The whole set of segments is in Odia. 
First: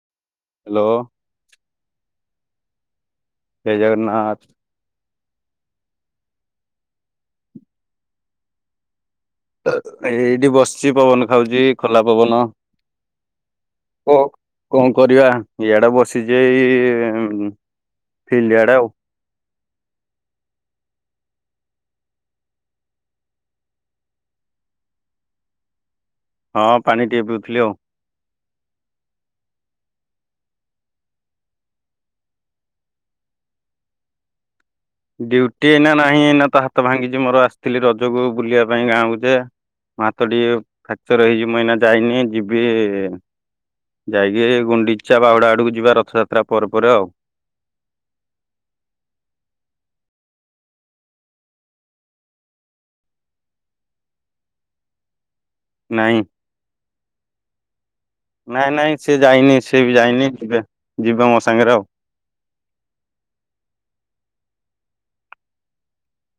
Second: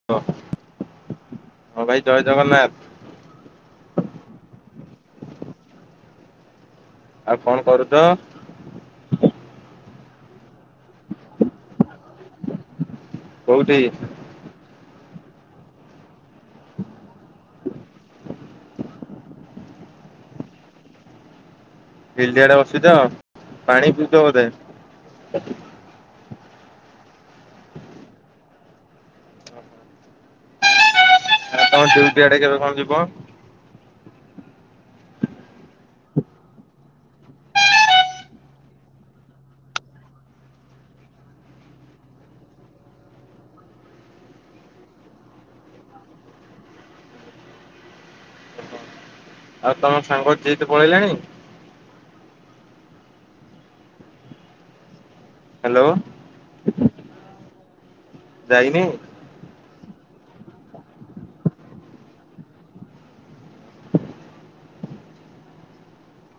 [inaudible] [unintelligible] ହାଲୋ- ହଁ ଭାଇ ଜୟ ଜଗନ୍ନାଥ- ଜୟ ଜଗନ୍ନାଥ- ଆଉ କଣ କରୁଚ- ଏଇଠି ବସିଛି ପବନ ଖାଉଛି ଖୋଲା ପବନ। କୋଉଠି- ଓ କଣ କରିବା ଇଆଡେ ବସିଛି ଏଇ ଫିଲ୍ଡ ଆଡେ ଆଉ- ଫିଲ୍ଡିିଆଡେ ବସିଛ ଆ ପାଣି ପିଇଛ ବୋଧେ- ହଁ ପାଣି ଟିକେ ପିଉଥିଲି ଆଉ- ଆଉ ଡ୍ୟୁଟି ଆଡେ କେବେ କଣ ଯିବ। ଡ୍ୟୁଟି ଏଇନା ନାହିଁ ଏନା ତ ହାତ ଭାଙ୍ଗିଛି ମୋର ଆସିଥିଲି ରଜକୁ ବୁଲିବା ପାଇଁ ଗାଁକୁ ଯା- ମୋ ହାତ ଟିକେ ଫ୍ରାକ୍ଚର ହେଇଛି ଏଇନା ଯାଇନି ଯିବି ଇ ଯାଇକି ଗୁଣ୍ଡିଚା ବାହୁଡା ଆଡକୁ ଯିବା ରଥଯାତ୍ରା ପରେ ପରେ ଆଉ। ଆଉ ତମ ସାଙ୍ଗ ଜିତି ପଳେଇଲାଣି- ହ୍ୟାଲୋ ନାଇଁ- ନାଇଁ ଯାଇନି ନାଇଁ ସି ଯାଇନି ସିଏ ବି ଯାଇନି ଯିବେ ଯିବ ମୋ ସାଙ୍ଗରେ ଆଉ।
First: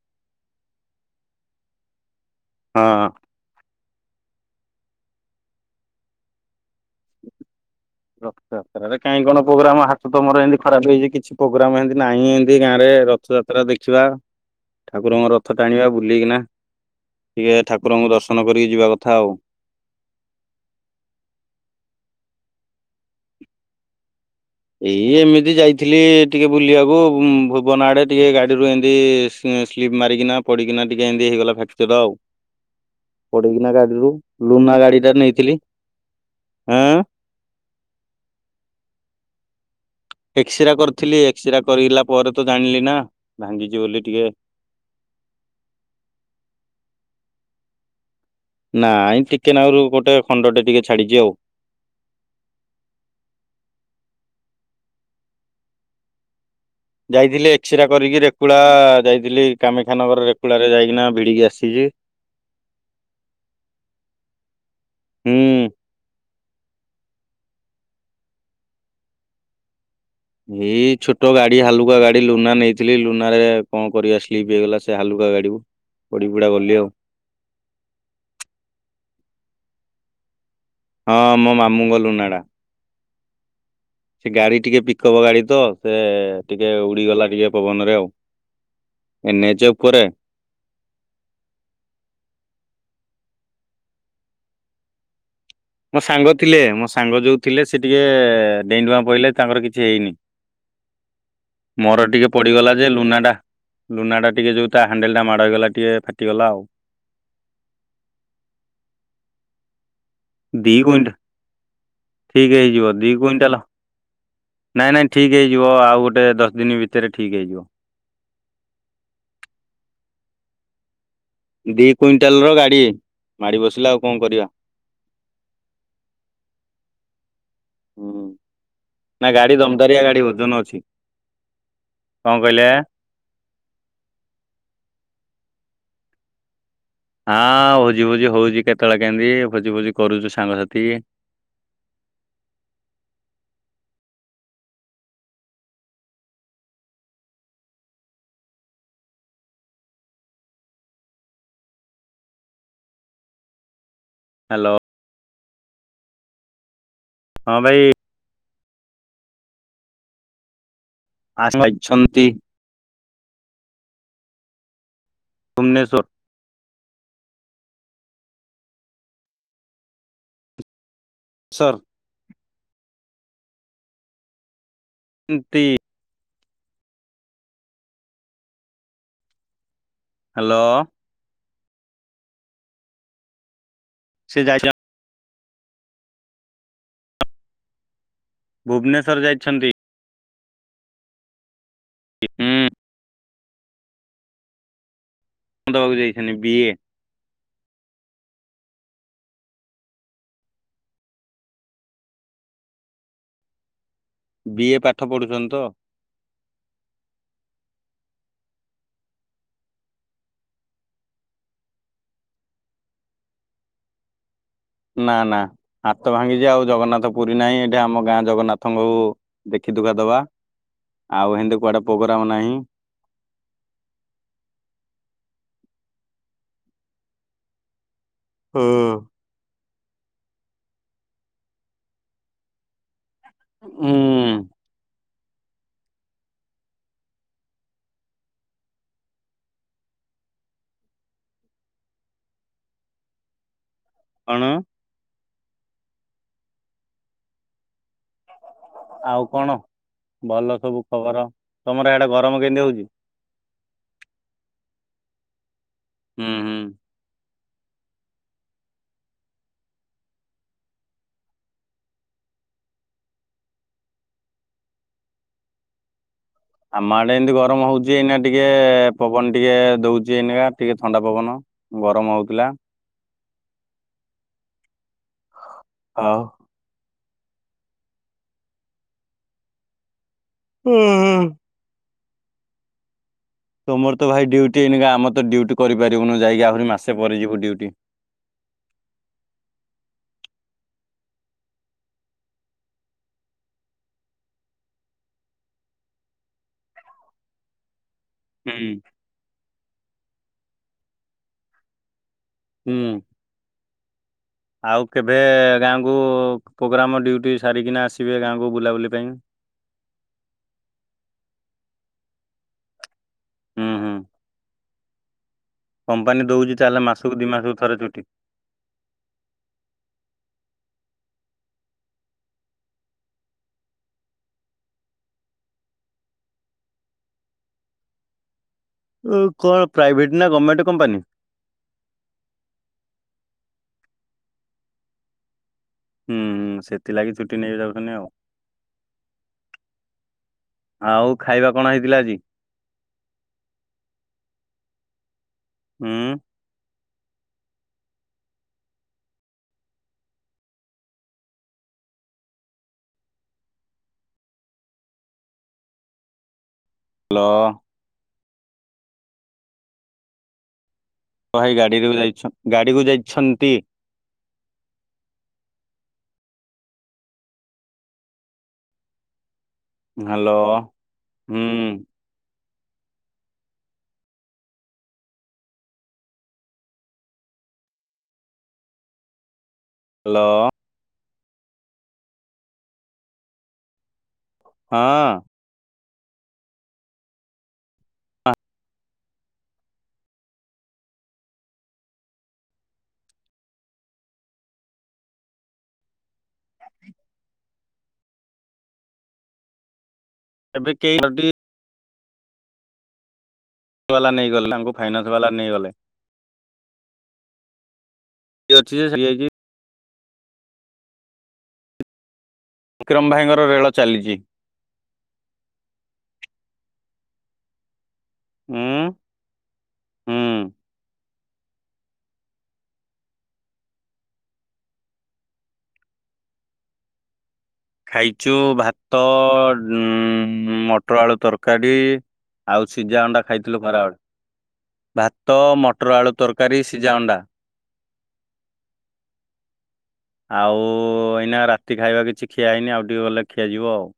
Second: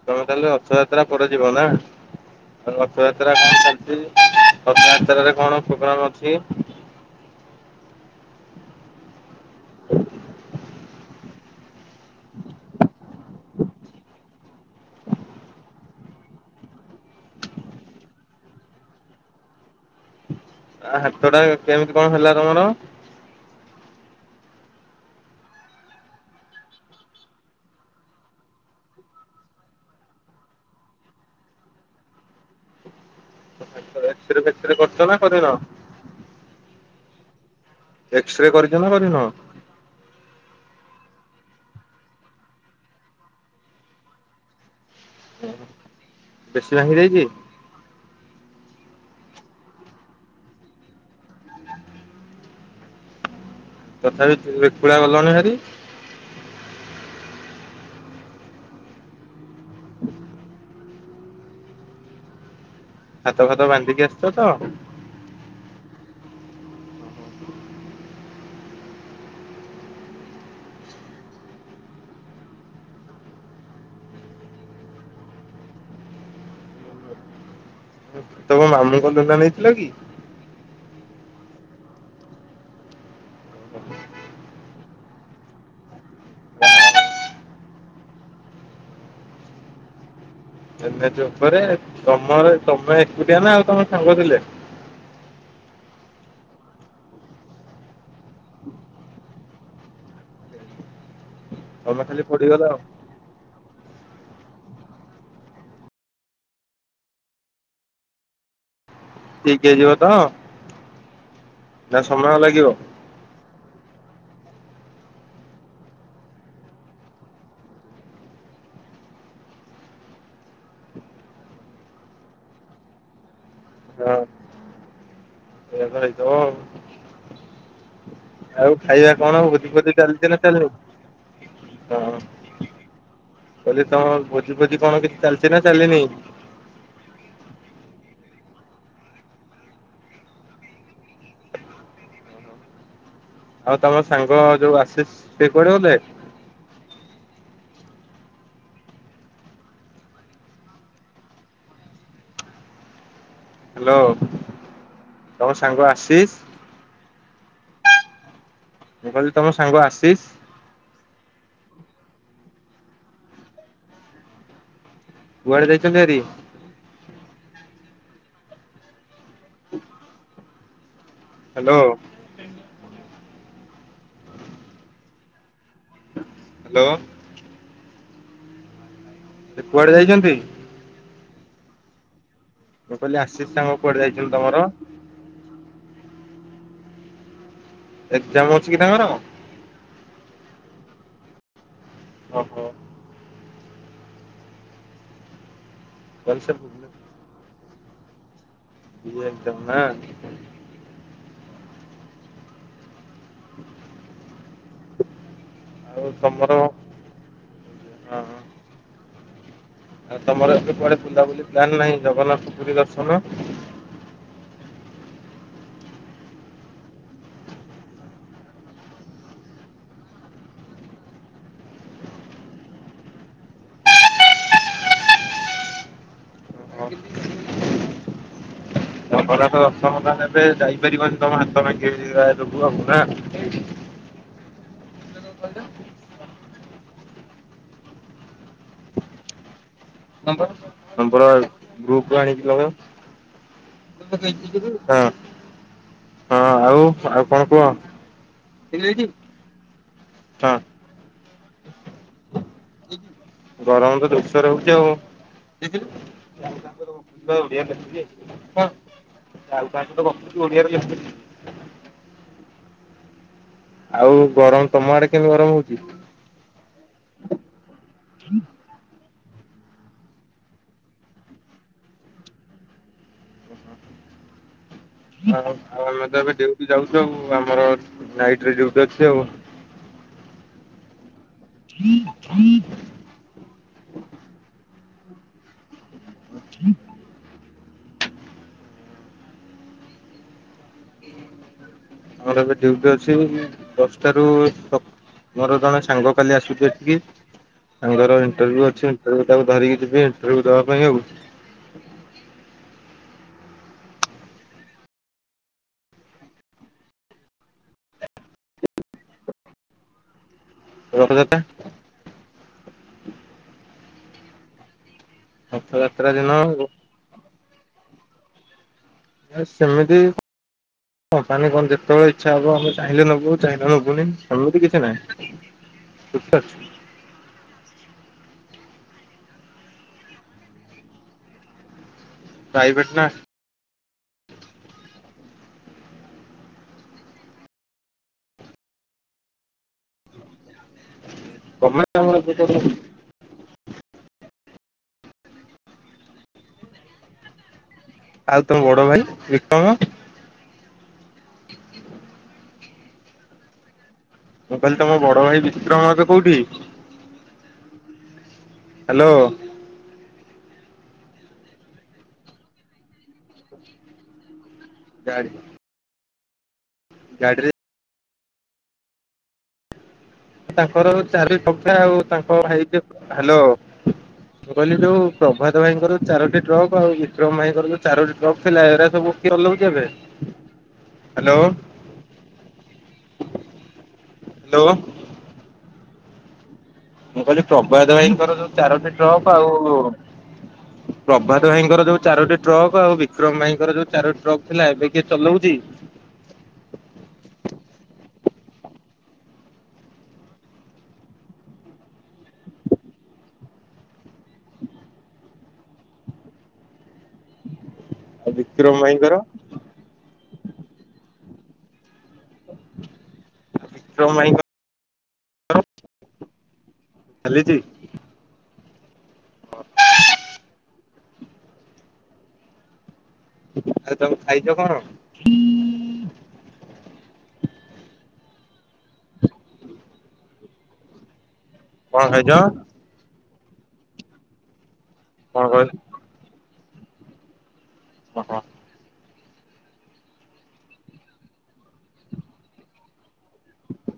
ତମେ ତାହେଲେ ରଥଯାତ୍ରା ପରେ ଯିବ ନା ହଁ। ରଥଯାତ୍ରା- କଣ ଚାଲିଛି [unintelligible] ରଥଯାତ୍ରାରେ କଣ ପ୍ରୋଗ୍ରାମ ଅଛି। ରଥଯାତ୍ରାରେ କାହିଁ କଣ ପ୍ରୋଗ୍ରାମ ହାତତ ମୋର ଏମିତି ଖରାପ ହେଇଛି କିଛି ପ୍ରୋଗ୍ରାମ ଏମିତି ନାହିଁ ଏମିତି ଗାଁରେ ରଥଯାତ୍ରା ଯାତ୍ରା ଦେଖିବା ଠାକୁରଙ୍କ ରଥ ଟାଣିବା ବୁଲିକିନା। ଟିକେ ଠାକୁରଙ୍କୁ ଦର୍ଶନ କରିକି ଯିବା କଥା ଆଉ- ହାତ ଟା କେମିତି କଣ ହେଥିଲା ତମର- ଏଇ ଏମିତି ଯାଇଥିଲି ଟିକେ ବୁଲିବାକୁ ଭୁବନ ଆଡେ ଟିକେ ଗାଡିରୁୁ ଏମତି ତି ସ୍ଲିପ୍ ମାରିକିନା ପଡ଼ିକି ଟିକେ ଏମିତି ହେଇଗଲା ଫ୍ୟାକ୍ଚର ଆଉ- ପଡିକିନା ଗାଡିରୁ ଏକ୍ସରେ ଫେକ୍ସରେ ଲୁନା କରିଛ ଗାଡି ନା ଟା କରିନ ନେଇଥିଲି ଆଁ ଏକ୍ସରେ କରିଛନ୍ତି ନା କରିନ? ଏକ୍ସିରା କରିଥିଲି ଏକ୍ସିରା କରିଲା ପରେ ତ ଜାଣିଲି ନା ଭାଙ୍ଗିଛି ବୋଲି ଟିକେ- [unintelligible] ବେଶୀ ଭାଙ୍ଗି ଯାଇଚି? ନାଇଁ ଟିକେ ନାଁରୁ ଗୋଟେ ଖଣ୍ଡଟେ ଟିକେ ଛାଡିଛି ଆଉ। ତଥାପି ରେକୁୁଳା ଗଲଣି ହାରି। ଯାଇଥିଲି ଏକ୍ସିରା କରିକି ରେକୁଳା ଯାଇଥିଲି କାମାକ୍ଷାନଗର ରେକୁଳାରେ ଯାଇକିନା ଭିଡ଼ିକି ଆସିଚି। ହାତ ଫାତ ବାନ୍ଧିକି ଆସିଚ ତ? ହୁଁ। ଏଇ ଛୋଟ ଗାଡି ହାଲୁକା ଗାଡି ଲୁନା ନେଇଥିଲି ଲୁନା ରେ କଣ କରିବା ସ୍ଲିପ୍ ହେଇଗଲା ସେ ହାଲୁକା ଗାଡିକୁ ପଡି ପୁଡା ଗଲି ଆଉ। ତମ ମାମୁଁଙ୍କ ଲୁନା ନେଇଥିଲ କି? ହଁ ମୋ ମାମୁଁ ଙ୍କ ଲୁନା ଟା। ସେ ଗାଡି ଟିକେ ପିକଅପ୍ ଗାଡି ତ ସେ ଟିକେ ଉଡିଗଲା ଟିକେ ପବନରେ ଆଉ। ଏନ ଏଚ ଉପରେ। ଏନ ଏଚ ଉପରେ ତମର ତମେ ଏକୁଟିଆ ନା ଆଉ ତମ ସାଙ୍ଗ ଥିଲେ? ମୋ ସାଙ୍ଗ ଥିଲେ ମୋ ସାଙ୍ଗ ଯୋଉ ଥିଲେ ସେ ଟିକେ ଡେଇଁଣ୍ଡୁଆ ପଡିଲେ ତାଙ୍କର କିଛି ହେଇନି। ତମେ ମୋର ଖାଲି ଟିକେ ପଡିଗଲ ପଡ଼ିଗଲା ଆଉ ଯେ ଲୁନାଟା ଲୁନା ଟା ଟିକେ ଯୋଉ ତା ହାଣ୍ଡେଲ ଟା ମାଡ଼ ହେଇଗଲା ଟିକେ ଫାଟିଗଲା ଆଉ। ଠିକି ହେଇଯିବ ତ? ଦି କୁଇଣ୍ଟାଲ ନା ସମୟ ଠିକି ଲାଗିବ? ହେଇଯିବ ଦି କୁଇଣ୍ଟାଲ ନାଇଁ ନାଇଁ ଠିକ୍ ହେଇଯିବ ଆଉ ଗୋଟେ ଦଶ ଦିନି ଭିତରେ ଠିକ୍ ହେଇଯିବ। ଦି କୁଇଣ୍ଟାଲ ର ଗାଡି ମାଡି ବସିଲା ଆଉ କଣ କରିବା। [inaudible] ଓ ହୁଁ। ଆଉ ଖାଇବା ନା କଣ ଗାଡି ଭୋଜି ଫୋଜି ଦମଦାରିଆ ଗାଡି ଚାଲିଚି ନା ଓଜନ ଚାଲିନି? ଅଛି ହଁ କଣ କହିଲେ? କହିଲି ତମ ଭୋଜି ଫୋଜି କଣ କିଛି ଚାଲିଚି ନା ଚାଲିନି? ହାଁ ଭୋଜି ଭୋଜି ହଉଚି କେତେବେଳେ କେନ୍ତି ଭୋଜି ଭୋଜି କରୁଚୁ ସାଙ୍ଗସାଥି। ଆଉ ତମ ସାଙ୍ଗ ଯୋଉ ଆଶିସି ସେ କୁଆଡେ ଗଲେ? ହ୍ୟାଲୋ। ହ୍ୟାଲୋ। ତମ ସାଙ୍ଗ ଆସିଷ? ହଁ ଭାଇ। ମୁଁ କହିଲି ତମ ସାଙ୍ଗ ଆସିିସି? [unintelligible] ଛନ୍ତି। କୁଆଡେ ଜାଇ ଛନ୍ତି ଭୁବନେଶ୍ଵର ଭାରି? Sir hello. ନ୍ତିତି। ହ୍ୟାଲୋ। ସେ କୁଆଡେ ଯାଇଛ? ହ୍ୟାଲୋ। ମୁଁ କହିଲି ଆଶିଷ ସାଙ୍ଗ କୁଆଡେ ଯାଇଛନ୍ତି ସେ ତମର? ଯାଇ ଏକଜାମ ଭୁବନେଶ୍ଵର ଯାଇଛନ୍ତି। ହଁ। ଓହୋ କ ଦେବାକୁ ଯାଇଛନ୍ତି ତାହେଲେ ସେ ବିଏ [unintelligible] ଭୁବନେ ଏ ଏକଦମ ନା [unintelligible] ବିଏ ପାଠ ପଢୁଛନ୍ତି ତ। ଆଉ ତମର? ହଁ ହଁ। ଆଉ ତମର ଏବେ କୁଆଡେ ବୁଲାବୁଲି ପ୍ଲାନ ନାହିଁ ଜଗନ୍ନାଥ ପୁରୀ ଦର୍ଶନ? ନା ନା ହାତ ଭାଙ୍ଗିଚି ଆଉ ଜଗନ୍ନାଥ ପୁରୀ ନାହିଁ ଏଠି ଆମ ଗାଁ ଜଗନ୍ନାଥଙ୍କୁ ଦେଖି ଦୁଖା ଦବା ଆଉ ହେନ୍ତି କୁଆଡେ ପୋଗୋରାମ ନାହିଁ। ଓହୋ ହୁଁ। ଜଗନ୍ନାଥ ଦର୍ଶନ ତାହାନେ ଏବେ ଯାଇପାରିବନି ତମ ହାତ ଭାଙ୍ଗି ଯାଇଚି ରା ଯୋଗୁ ଆଉ ନା ଉଁ। [inaudible] ତମ୍ଭା ପଥର। ନମ୍ବର ଗ୍ରୁପୁରୁ ଆଣିକି ଲଗାଅ କଣ ହଁ। ହଁ ଆଉ ଆଉ କଣ କୁହ? ଆଉ କଣ ହଁ ଭଲ ସବୁ ଖବର ତମର ହ୍ୟାଡେ ଗରମ କେମିତି ହଉଚି? ଗରମ ତ ଜୋଷରେ ହଉଚି ଆଉ। ହୁଁ ହୁଁ [inaudible] ଆଉ ଗରମ ତମ ଆଡେ କେମିତି ଗରମ ହଉଚି? ଆମ ଆଡେ ଏନ୍ତି ଗରମ ହଉଚି ଏନା ଟିକେ ପବନ ଟିକେ ଦଉଚି ଏଇ ନାକା ଟିକେ ଥଣ୍ଡା ପବନ। ଗରମ ହଉଥିଲା। [unintelligible] ହଁ ଆଉ ଆମେ ତ ଏବେ ଡ୍ୟୁଟି ଯାଉଚୁ ଆଉ ଆମର ନାଇଟରେ ଡ୍ୟୁଟି ଅଛି ଆଉ। ହୁଁ। ହଁ ତୁମର ତ ଭାଇ ଡ୍ୟୁଟି ଏଇନିକା ଆମ ତ ଡ୍ୟୁଟି କରିପାରିବୁନୁ ଯାଇକି ଆହୁରି ମାସେ ପରେ ଯିବୁ ଡ୍ୟୁଟି। ଏଟା ଏବେ ଡ୍ୟୁଟି ଅଛି ଦଶଟା ରୁ ତ ମୋର ଜଣେ ସାଙ୍ଗ କାଲି ଆସୁଚି ଏଠିକି ସାଙ୍ଗର ଇରୁ ହୁଁ ଅଛି ତାକୁ ଧରିକି ଯିବେ ଇନଟ୍ରବ୍ୟୁ ଦେବା ପାଇଁ ଆଉ। ହୁଁ। ଆଉ କେବେ ଗାଁକୁ ପ୍ରୋଗ୍ରାମ ଡ୍ୟୁଟି ସାରିକିନା ଆସିବେ ଗାଁକୁ ବୁଲାବୁଲି ପାଇଁ। ରଖ ଦାତା। ହୁଁ ହୁଁ। ରଥଯାତ୍ରା କମ୍ପାନୀ ଦିନ ଦଉଚି ତାହେଲେ ମାସକୁ ଦି ମାସକୁ ଥରେ ଛୁଟି। ଆ ସେମିତି ହଁ ତାନେ କନ ଯେତଏଳେ ଇଛା ହବ ଆମେ ଚାହିଁଲେ ନେବୁ ଚାହିଁଲେ ନବୁନି ସେମିତି କିଛି ନାହିଁ। ସୁତ ଉଁ କଣ ପ୍ରାଇଭେଟ ନା ଗଭମେଣ୍ଟ କମ୍ପାନୀ? ପ୍ରାଇଭେଟ ନା। ହୁଁ ହୁଁ ସେଥିଲାଗି ଛୁଟି ନେଇ ଯାଉଚନ୍ତି ଆଉ। ଆଉ ଖାଇବା କଣ ଗମେଣ୍ଟ ହେଇଥିଲା ଆଜି? [unintelligible] ହୁଁ। ଆଉ ତମ ବଡ ଭାଇ ବିକ୍ରମ ମୁଁ କହିଲି ତମ ବଡ ଭାଇ ବିକ୍ରମ ଏବେ କୋଉଠି? ହାଲ। ହାଲୋ। କଁ ଭାଇ ଗାଡ଼ିରୁ ଯାଇଛୁ ଗାଡ଼ିକୁ ଯାଇଛନ୍ତି। [unintelligible] ଗାଡରେ ହାଲୋ ତାଙ୍କର ଚାରି ହୁଁ ପବଥା ଆଉ ତାଙ୍କ ହେଇ ହ୍ୟାଲୋ କହିଲି ଯୋଉ ପ୍ରଭାତ ଭାଇଙ୍କର ଚାରୋଟି ଟ୍ରକ୍ ଆଉ ବିକ୍ରମ ଭାଇଙ୍କର ଯଉ ଚାରୋଟି ଟ୍ରକ୍ ଥିଲା ଏରା ସବୁ କି ଅଲଉଚି ଏବେ। Hello hello. ହ୍ୟାଲୋ ହଁ। ମୁଁ କହିଲି ପ୍ରଭାତ ଭାଇଙ୍କର ଯୋଉ ଚାରଟି ଟ୍ରକ ଆଉ ପ୍ରଭାତ ଭାଇଙ୍କର ଯୋଉ ଚାରୋଟି ଟ୍ରକ ଆଉ ବିକ୍ରମ ଭାଇଙ୍କର ଯୋଉ ଚାରୋଟି ଟ୍ରକ ଥିଲା ଏବେ କିଏ ଚଲଉଛି। ଏବେ କେହି ଯଦି ବାଲା ନେଇଗଲେ ତାଙ୍କୁ ଫାଇନାନ୍ସ ବାଲା ନେଇଗଲେ। ଆଉ ଅଛି ବିକ୍ରମ ଯେ ସେଠି ଭାଇଙ୍କର। ଯାଇଛି ବିକ୍ରମ ଭାଇଙ୍କର ରେଳ ଚାଲିଛି। [unintelligible] ହୁଁ। [inaudible] ଆଉ ତମେ ଖାଇଛ କଣ? ଖାଇଛୁ ଭାତ ଉ ମଟର ଆଳୁ ତରକାରୀ କଣ ଖାଇଛ ଆଉ ସିଝା ଅଣ୍ଡା ଖାଇଥିଲୁ ଖରାବେଳେ। ଭାତ କଣ କହିଲ? ମଟର ଆଳୁ ତରକାରୀ ସିଝା ଅଣ୍ଡା। ହଁ ହ। ଆଉ ଏଇନା ଖାଇବା କିଛି ଖିଆଇନି ଆଉ ଟିକେ ଗଲେ ଖିଆଯିବ ଆଉ।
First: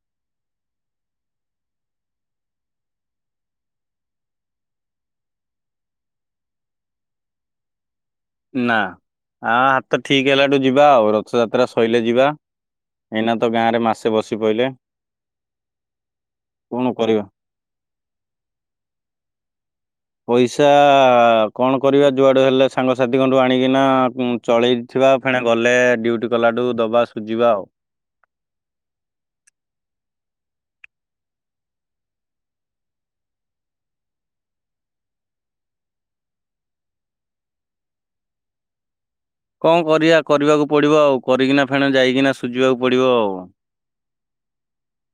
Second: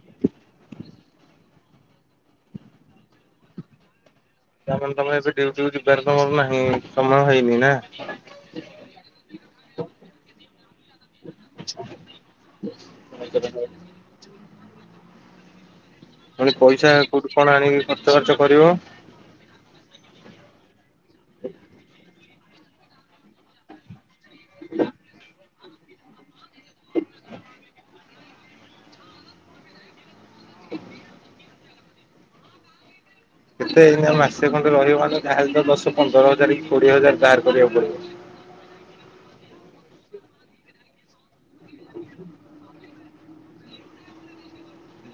ତାମାନେ ତମେ ଏ ଡଉଟିକୁୁ ଯିବାରେ ତମର ନାହିଁ, ସମୟ ହେଇନି ନା ନା ଆ ହାତ ଠିକ ହେଲାଠୁ ଯିବା ଆଉ, ରଥଯାତ୍ରା ସଇିଲେ ଯିବା। ଏଇନା ତ ଗାଁ ରେ ମାସେ ବସି ପଇଲେ। ପୁଣି ପଇସା କଣ କରିବା କୋଉଠି କଣ ଆଣିକି ଖର୍ଚ୍ଚ ବାର୍ଚ୍ଚ କରିବ। ପଇସା କଣ କରିବା? ଯୁଆଡେ ହେଲେ ସାଙ୍ଗସାଥିଙ୍କଠୁ ଆଣିକିନା ଚଳେଇଥିବା ଫେଣା ଗଲେ ଡ୍ୟୁଟି କଲାଠୁ ଦବା ସୁଝିବା ଆଉ। [inaudible] କେତେ ଏଇନେ ମାସେ ଖଣ୍ଡେ ରହିବ ମନେ ଯହା ହେଲେ ଦଶ ପନ୍ଦର ହଜାର କି କୋଡିଏ ହଜାର ଧାର କରିବାକୁ ପଡିବ। କଣ କରିବା କରିବାକୁ ପଡିବ ଆଉ? କରିକିନା ଫେଣ ଯାଇକିନା ସୁଝିବାକୁ ପଡିବ ଆଉ।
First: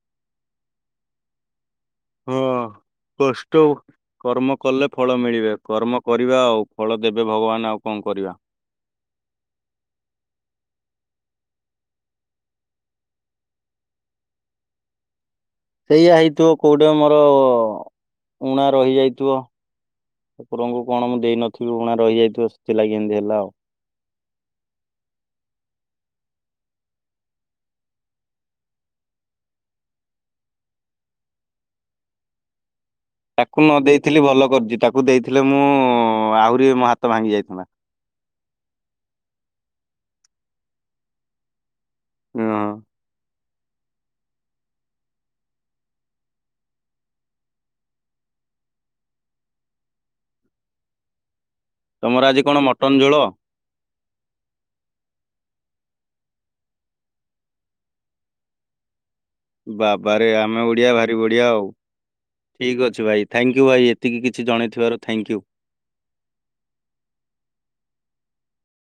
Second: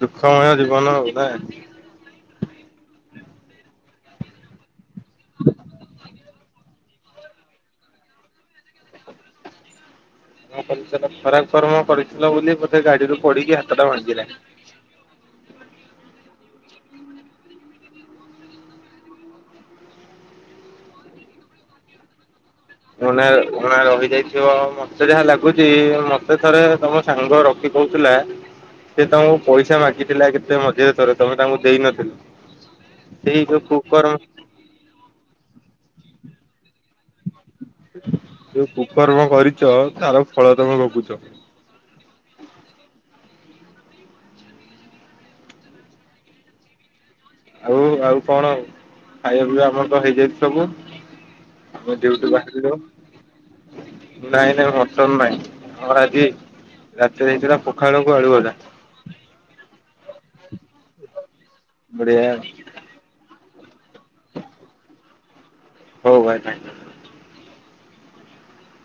ଦୁଃଖମୟ ଜୀବନ ଆଉ ନା। ହଁ। କଷ୍ଟ କର୍ମ କଲେ ଫଳ ମିଳିବେ। କର୍ମ କରିବା ଆଉ ଫଳ ଦେବେ ଭଗବାନ। ଆଉ କଣ କରିବା? କ କରି ଖରାକ କର୍ମ କରିଥିଲ ବୋଲି ବୋଧେ ଗାଡିରୁୁ ପଡିକି ହାତ ଟା ଭାଙ୍ଗିଲା। ସେଇଆ ହେଇଥିବ କୋଉଠି ମୋର ଉଊଣା ରହିଯାଇଥିବ। ଠାକୁରଙ୍କୁ କଣ ମୁଁ ଦେଇନଥିବି ଊଣା ରହିଯାଇଥିବ। ସେଥିଲାଗି ଏମିତି ଊଣା ହେଲା ଆଉ। ଣା ରହିଯାଇଥିବ। ମତେ ଯାହା ଲାଗୁଛି, ମତେ ଥରେ ତମ ସାଙ୍ଗ ରଖି କହୁଥିଲା ସେ ତମକୁ ପଇସା ମାଗିଥିଲା କେତେ ମଝିରେ ଥରେ? ତମେ ତାଙ୍କୁ ଦେଇନଥିଲ। ସେଇ ଯୋଉ ତାକୁ ନ କୁକର୍ମ ଦେଇେଇଥିଲି ଭଲ କରିଛି। ତାକୁ ଦେଇଥିଲେ ମୁଁ ଆହୁରି ମୋ ହାତ ଭାଙ୍ଗି ଯାଇଥାଆନ୍ତା। ଯୋଉ ପୁକର୍ମ କରିଛ, ତାର ଫଳ ତମେ ଭୋଗୁଛ। ଓ ହ। ଆଉ ଆଉ କଣ? ଖାଇବା ପିଇବା ଆମର ତ ହେଇଯାଇଛି ସବୁ। ଆମେ ତମର ଡିଉଟି ଆଜି କଣ ମଟନ ଝୋଳ ବାହାରିଲୁ। ରାତିରେ ହେଇଥିଲା ପଖାଳ କୁ ଆଳୁଭଜା। ବାବା ରେ ଆମେ ଓଡିଆ ଭାରି ବଢ଼ିଆ ଆଉ। ବଢିଆ। ଠିକ୍ ଅଛି ଭାଇ ଥ୍ୟାଙ୍କ୍ ୟୁ ଭାଇ ଏତିକି କିଛି ଜଣେଇ ଥିବାରୁ ଥ୍ୟାଙ୍କ୍ ୟୁ। ହଉ ଭାଇ ଥ୍ୟାଙ୍କ୍ ୟୁ।